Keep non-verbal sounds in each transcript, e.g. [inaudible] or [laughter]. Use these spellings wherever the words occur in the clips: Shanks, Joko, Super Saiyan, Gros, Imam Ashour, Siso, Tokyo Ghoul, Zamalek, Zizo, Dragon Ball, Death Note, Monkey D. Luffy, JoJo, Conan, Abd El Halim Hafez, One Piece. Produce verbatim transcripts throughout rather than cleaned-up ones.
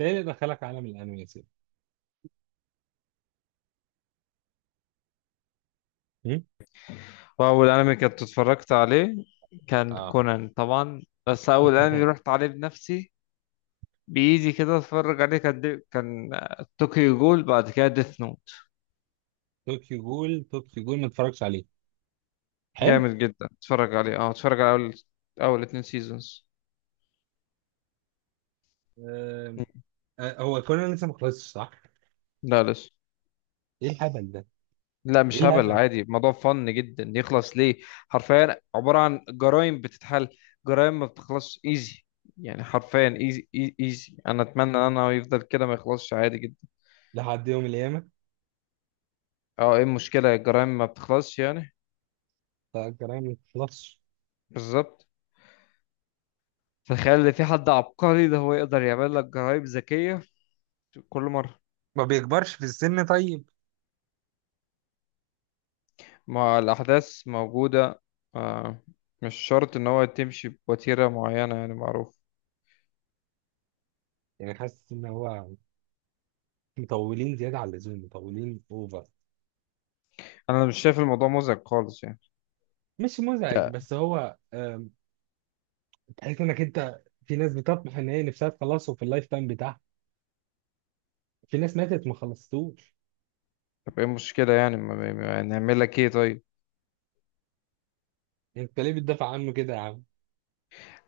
ايه اللي دخلك عالم الانمي يا سيدي؟ هم؟ وأول أنمي كنت اتفرجت عليه كان اه. كونان طبعا. بس أول أنمي [laughs] رحت عليه بنفسي بإيدي كده اتفرج عليه كان دي... كان طوكيو جول، بعد كده ديث نوت. طوكيو جول، طوكيو جول ما اتفرجش عليه. حلو. جامد جدا، اتفرج عليه. اه اتفرج على أول أول اتنين سيزونز. آه. آه، هو كونان لسه ما خلصش، صح؟ لا لسه. ايه الهبل ده؟ لا ايه مش هبل، الهبل؟ عادي، الموضوع فن جدا، يخلص ليه؟ حرفيا عبارة عن جرائم بتتحل، جرائم ما بتخلصش ايزي، يعني حرفيا ايزي. ايزي، انا اتمنى ان انا يفضل كده ما يخلصش، عادي جدا. لحد يوم القيامه. اه، ايه المشكلة؟ الجرائم ما بتخلصش يعني. لا، الجرايم ما بتخلصش. بالظبط. تخيل ان في حد عبقري ده، هو يقدر يعمل لك جرايب ذكية كل مرة. ما بيكبرش في السن طيب؟ ما الأحداث موجودة. آه. مش شرط إن هو تمشي بوتيرة معينة يعني، معروف. يعني حاسس ان هو مطولين زياده على اللزوم، مطولين اوفر. أنا مش شايف الموضوع مزعج خالص يعني. مش مزعج لا. بس هو آم، تحس انك انت في ناس بتطمح ان هي نفسها تخلصه في اللايف تايم بتاعها. في ناس ماتت ما خلصتوش. طب إيه المشكلة يعني، ما ما- ما- نعمل لك إيه طيب؟ انت ليه بتدافع عنه كده؟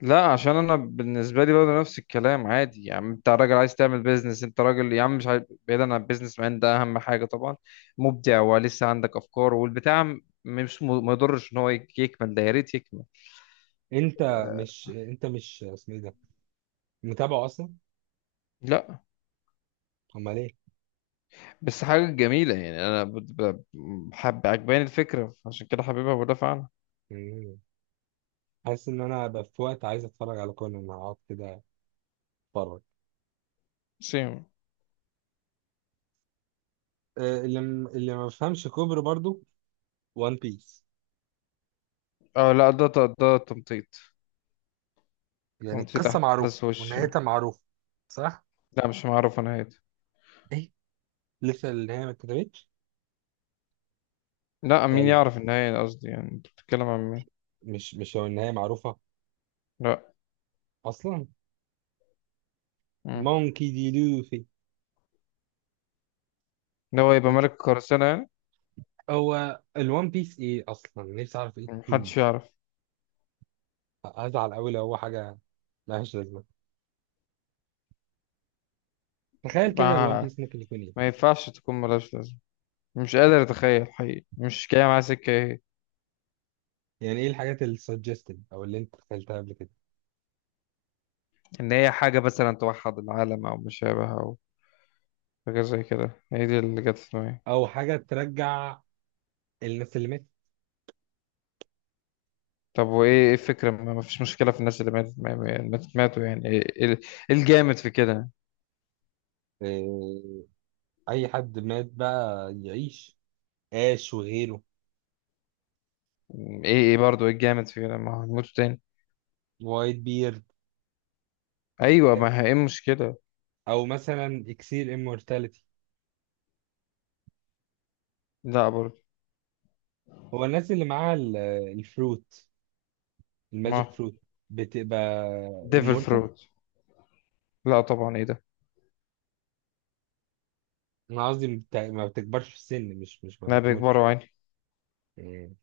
لا، عشان أنا بالنسبة لي برضه نفس الكلام. عادي يا عم، أنت راجل عايز تعمل بيزنس، أنت راجل يا عم، مش عارف. بعيدا عن البيزنس مان ده، أهم حاجة طبعا مبدع ولسه عندك أفكار والبتاع، م- مش م- ما يضرش إن هو يك- يكمل ده، يا ريت يكمل. انت مش انت مش اسمه ايه ده، متابعه اصلا؟ لا امال ايه؟ بس حاجة جميلة يعني. أنا بت- ب- حب عجباني الفكرة، عشان كده حبيبها بدافع عنها. مم. حاسس ان انا بقى في وقت عايز اتفرج على كونان، هقعد كده اتفرج. سيم. آه، اللي م- اللي ما بفهمش كوبري برضو، وان بيس. اه لا، ده ده ده تمطيط، يعني تمطيط القصه معروفه أحداث وش. ونهايتها معروفه، صح؟ لا مش معروفة نهايته. ايه، لسه النهايه ما اتكتبتش؟ لا ده مين ال- يعرف النهاية؟ قصدي يعني أنت بتتكلم عن مين؟ مش مش هو النهايه معروفه لا. اصلا؟ مم. مونكي دي، لوفي. إن هو يبقى ملك القراصنة يعني. هو الوان بيس ايه اصلا؟ نفسي اعرف ايه محدش التيمز. يعرف. هزعل قوي لو هو حاجه ملهاش لازمه. تخيل كده الوان ما, بيس ممكن يكون ايه. ما ينفعش تكون ملهاش لازمة. مش قادر أتخيل حقيقي، مش جاية معايا سكة إيه. يعني ايه الحاجات اللي suggested او اللي انت دخلتها قبل كده؟ إن هي حاجة مثلا توحد العالم أو مشابه، أو حاجة زي كده، هي دي اللي جت في دماغي. او حاجه ترجع الناس اللي ماتت. طب وايه ايه الفكرة؟ ما ما فيش مشكلة في الناس اللي ماتت. ما- ما- ماتت ماتوا يعني، ايه ايه إيه الجامد في كده؟ إيه، اي حد مات بقى يعيش؟ اش وغيره، ايه ايه برضه، ايه الجامد في كده؟ ما هنموتوا تاني. وايت بيرد. ايوه ما هي- ايه المشكلة؟ او مثلا اكسير immortality. لا برضه. هو الناس اللي معاها ال- الفروت، الماجيك ما، فروت، بتبقى ديفل immortal؟ فروت. لا طبعا، ايه ده؟ انا قصدي بت- ما بتكبرش في السن، مش مش ما لا بتموتش. بيكبروا عيني. إيه.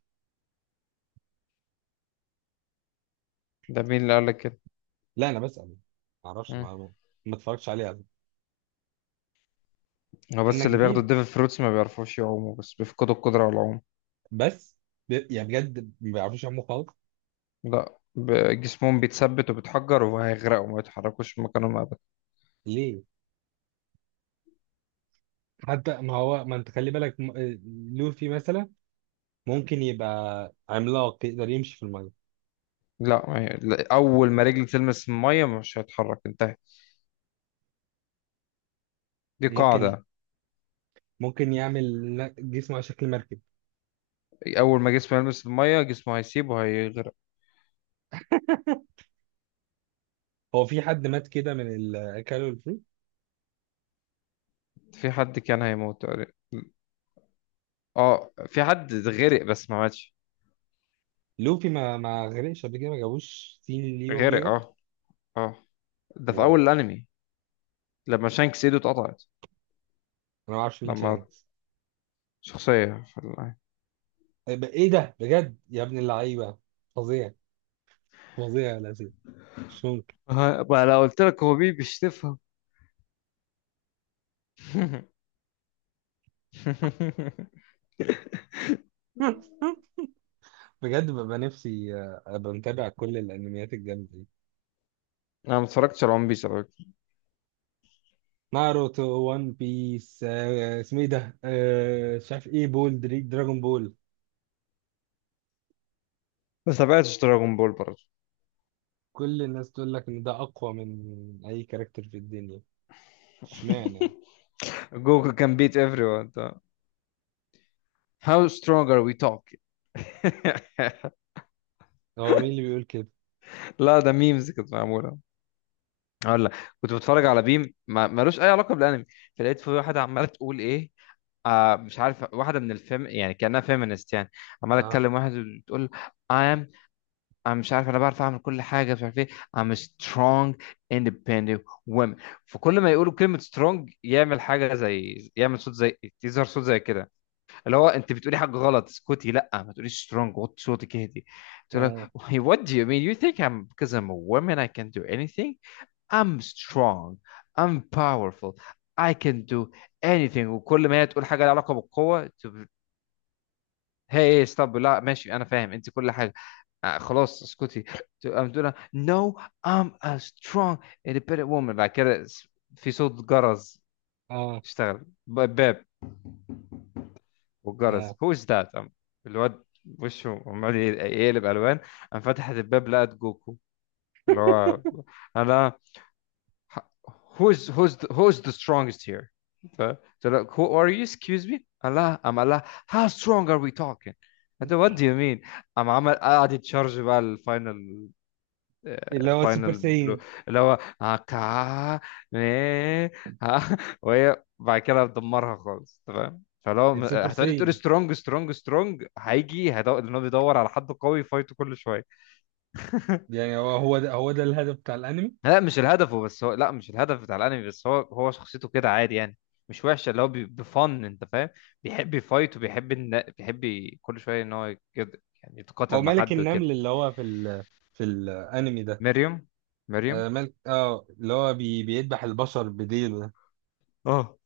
ده مين اللي قال لك كده؟ لا انا بسأل، ما اعرفش. مم. ما ما اتفرجتش عليه على هو فكرة. انا بس اللي بياخدوا جديد. الديفل فروتس ما بيعرفوش يعوموا، بس بيفقدوا القدرة على العوم. بس ب... يعني بجد ما بيعرفوش يعملوا خالص؟ لا، ب- جسمهم بيتثبت وبيتحجر وهيغرقوا، ما يتحركوش من مكانهم ابدا. ليه؟ حتى ما هو، ما انت خلي بالك م- آه، لوفي مثلا ممكن يبقى عملاق يقدر يمشي في الميه. لا، ما هي- لا، اول ما رجل تلمس الميه مش هيتحرك، انتهت، دي ممكن ي- قاعدة. ممكن يعمل ن- جسمه على شكل مركب. اول ما جسمه يلمس الميه جسمه هيسيب وهيغرق. هو في حد مات كده من ال- كانوا الفري؟ في حد كان هيموت تقريبا. اه في حد غرق بس ما ماتش. لوفي ما ما غرقش قبل كده؟ ما جابوش سين ليه وهو غرق بيغرق. اه. اه. ده في واو. اول الانمي لما شانكس ايده اتقطعت. انا ما اعرفش مين لما شانكس. شخصيه في الانمي. آه، ب- ايه ده بجد يا ابن اللعيبه؟ فظيع، فظيع يا لذيذ. مش ممكن. آه، بقى لو قلت لك هو بيبي مش تفهم. [laughs] [laughs] بجد ببقى نفسي آه، ابقى متابع كل الانميات الجامده دي. انا ما اتفرجتش على ون بيس على فكره. ناروتو، وان بيس، آه، اسمه ايه ده، آه، مش عارف ايه، بول دريك، دراجون بول. بس تابعتش دراجون بول برضه. كل الناس تقول لك ان ده اقوى من اي كاركتر في الدنيا، اشمعنى؟ [laughs] جوجو كان بيت ايفري ون. How strong are we talking؟ [laughs] هو مين اللي بيقول كده؟ لا، ده ميمز كانت معموله. اقول لك، كنت بتفرج على بيم ما- ملوش اي علاقه بالانمي. فلقيت في واحده عماله تقول ايه، آه مش عارف، واحده من الفيم يعني، كانها فيمينست يعني. عماله اه، تكلم واحد، بتقول I'm. أنا مش عارف، أنا بعرف أعمل كل حاجة، مش عارف إيه. I'm a strong independent woman. فكل ما يقولوا كلمة strong يعمل حاجة، زي يعمل صوت، زي يظهر صوت زي كده. اللي هو أنت بتقولي حاجة غلط، اسكتي، لا ما تقوليش strong، وطي صوتك اهدي. تقول لك اه، [laughs] what do you mean, you think I'm, because I'm a woman I can do anything. I'm strong, I'm powerful, I can do anything. وكل ما هي تقول حاجة لها علاقة بالقوة تب- هي hey, hey, stop. لا ماشي، أنا فاهم أنت كل حاجة، آه، خلاص اسكتي. ت- I'm doing no, I'm a strong independent woman. بعد كده س- في صوت جرس اه، اشتغل، ب- باب. والجرس. اه. who is that I'm- الواد وشه عمال يقلب ألوان، قام فتحت الباب لقت جوكو اللي هو انا. who's who's the, who's the strongest here؟ ف- So like, who are you? Excuse me, Allah. I'm Allah. How strong are we talking؟ انت, what do you mean؟ قام عمل قاعد يتشارج بقى الفاينل، آه، اللي هو السوبر الفاينل بلو، ساين. اللي هو آه، كا إيه، ها. وهي بعد كده بتدمرها خالص تمام. فلو م- السوبر هتقعدي تقولي ساين. سترونج سترونج سترونج، هيجي هيدور، لانه بيدور على حد قوي يفايته كل شويه. [laughs] يعني هو هو ده هو ده الهدف بتاع الانمي؟ لا مش الهدف. بس هو لا مش الهدف بتاع الانمي، بس هو هو شخصيته كده، عادي يعني، مش وحشه، اللي هو بي- بفن، انت فاهم. بيحب يفايت، وبيحب إن... بيحب ي- كل شويه ان هو كده، يعني هو يتقاتل مع ملك حد النمل وكده. اللي هو في ال في الانمي ده؟ مريم. مريم. آه، ملك. اه، اللي هو بي بيذبح البشر بديله. اه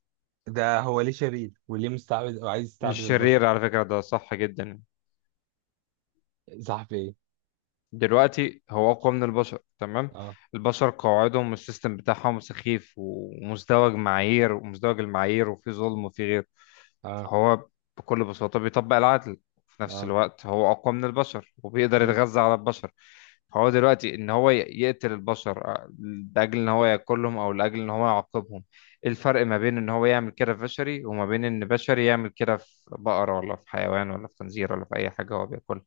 ده ده هو ليه شرير وليه مستعبد وعايز يستعبد مش البشر؟ شرير على فكره، ده صح جدا. صح، في ايه؟ دلوقتي هو أقوى من البشر تمام. آه. البشر قواعدهم والسيستم بتاعهم سخيف، ومزدوج معايير، ومزدوج المعايير، وفي ظلم، وفي غير. اه. فهو بكل بساطة بيطبق العدل. في نفس اه. الوقت هو أقوى من البشر وبيقدر مم. يتغذى على البشر. فهو دلوقتي إن هو ي- يقتل البشر آه، لأجل إن هو ياكلهم، أو لأجل إن هو يعاقبهم. إيه الفرق ما بين إن هو يعمل كده في بشري، وما بين إن بشري يعمل كده في بقرة، ولا في حيوان، ولا في خنزير، ولا في أي حاجة هو بياكلها.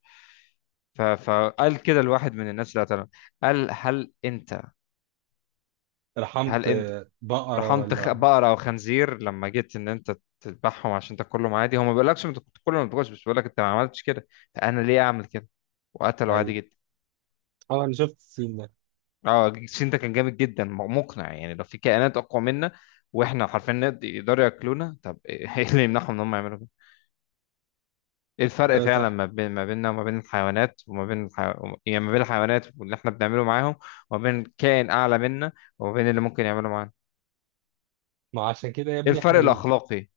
ف- فقال كده لواحد من الناس اللي قتلهم. قال هل انت، هل رحمت انت آه، بقرة رحمت خ- ولا. بقرة او خنزير لما جيت ان انت تذبحهم عشان تاكلهم؟ عادي. هو ما بيقولكش انت كنت تاكلهم ما تاكلش، بس بيقولك انت ما عملتش كده، فانا ليه اعمل كده؟ وقتله عادي ايوه، جدا. اه انا شفت السين ده. اه، السين ده كان جامد جدا، م- مقنع يعني. لو في كائنات اقوى منا، واحنا حرفيا نقد- يقدروا ياكلونا، طب ايه [laughs] إيه اللي يمنعهم ان هم يعملوا كده؟ ايه الفرق ايوه فعلا صح. ما بين ما بيننا وما بين الحيوانات، وما بين الح... يعني ما بين الحيوانات واللي احنا بنعمله معاهم، وما بين كائن اعلى منا وما بين اللي ممكن يعمله معانا. ما عشان كده يا ايه ابني احنا الفرق ال... الاخلاقي؟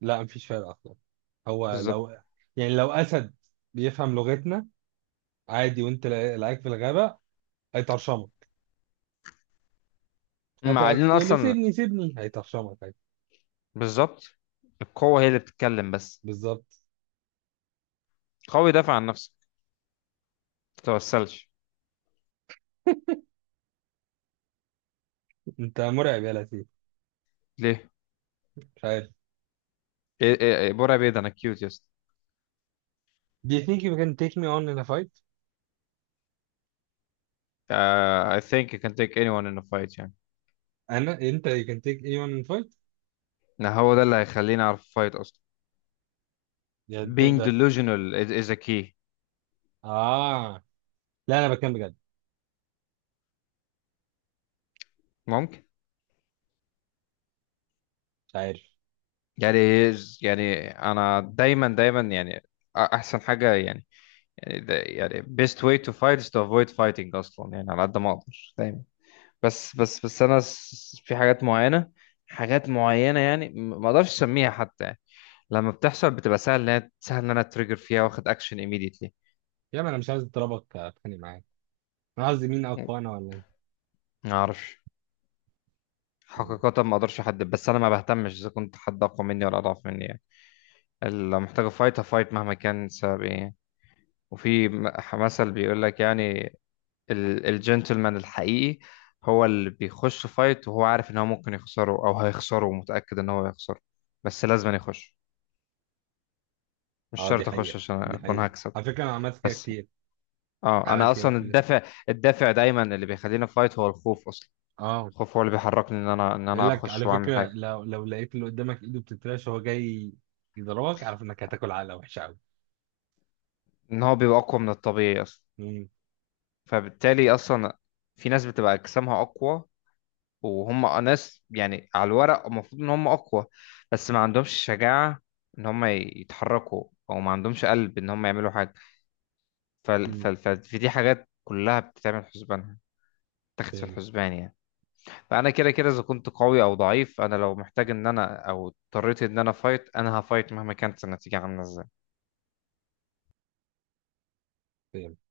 لا مفيش فرق اصلا. هو بالظبط. لو، يعني لو اسد بيفهم لغتنا عادي وانت لا- لقاك في الغابة، هيطرشمك. هت- مع ان هتقول له اصلا. سيبني سيبني، هيطرشمك عادي. بالظبط. القوة هي اللي بتتكلم بس. بالظبط. قوي، دافع عن نفسك، ما تتوسلش. انت مرعب يا لطيف. ليه؟ مش عارف. ايه ايه ايه برا بيض، انا كيوت، يس. Do you think you can take me on in a fight؟ uh, I think you can take anyone in a fight يعني. انا، انت you can take me on in a fight؟ لا هو ده اللي هيخليني اعرف fight اصلا. يعني Being تقدر ت- delusional is, is a key. اه. لا انا بتكلم بجد. ممكن. مش عارف. يعني، يعني انا دايما دايما يعني احسن حاجه يعني، يعني ده يعني best way to fight is to avoid fighting اصلا يعني على قد ما اقدر دايما. بس بس بس انا س- في حاجات معينه، حاجات معينه يعني م- ما اقدرش اسميها حتى يعني. لما بتحصل بتبقى سهل ان أنا- سهل ان انا اتريجر فيها، واخد اكشن immediately. يا ما، انا مش عايز اضربك، اتخانق معاك. انا قصدي مين اقوى، انا ولا انت؟ ما اعرفش مم. حقيقة، ما اقدرش احدد. بس انا ما بهتمش اذا كنت حد اقوى مني ولا اضعف مني يعني. اللي محتاج افايت افايت مهما كان السبب ايه يعني. وفي م- مثل بيقول لك يعني ال- الجنتلمان الحقيقي هو اللي بيخش فايت وهو عارف ان هو ممكن يخسره او هيخسره، ومتأكد ان هو هيخسره، بس لازم يخش. مش اه، دي شرط اخش حقيقة. عشان دي اكون حقيقة هكسب. على فكرة، انا عملت كده بس كتير. اه، انا عملت كده اصلا كتير. الدافع، الدافع دايما اللي بيخليني فايت هو الخوف اصلا. اه، الخوف هو اللي بيحركني ان انا ان انا يقول لك اخش على واعمل فكرة، حاجة. لو لو لقيت اللي قدامك ايده بتترعش وهو جاي يضربك، اعرف انك هتاكل علقة وحشة قوي. ان هو بيبقى اقوى من الطبيعي اصلا، امم. فبالتالي اصلا في ناس بتبقى اجسامها اقوى، وهم ناس يعني على الورق المفروض ان هم اقوى، بس ما عندهمش شجاعة ان هم يتحركوا، او ما عندهمش قلب ان هم يعملوا حاجة. فال- فال- فال- فدي حاجات كلها بتتعمل حسبانها، تاخد في فاهم. الحسبان يعني. فانا كده كده اذا كنت قوي او ضعيف، انا لو محتاج ان انا او اضطريت ان انا فايت انا هفايت مهما كانت النتيجة عاملة ازاي. فاهم.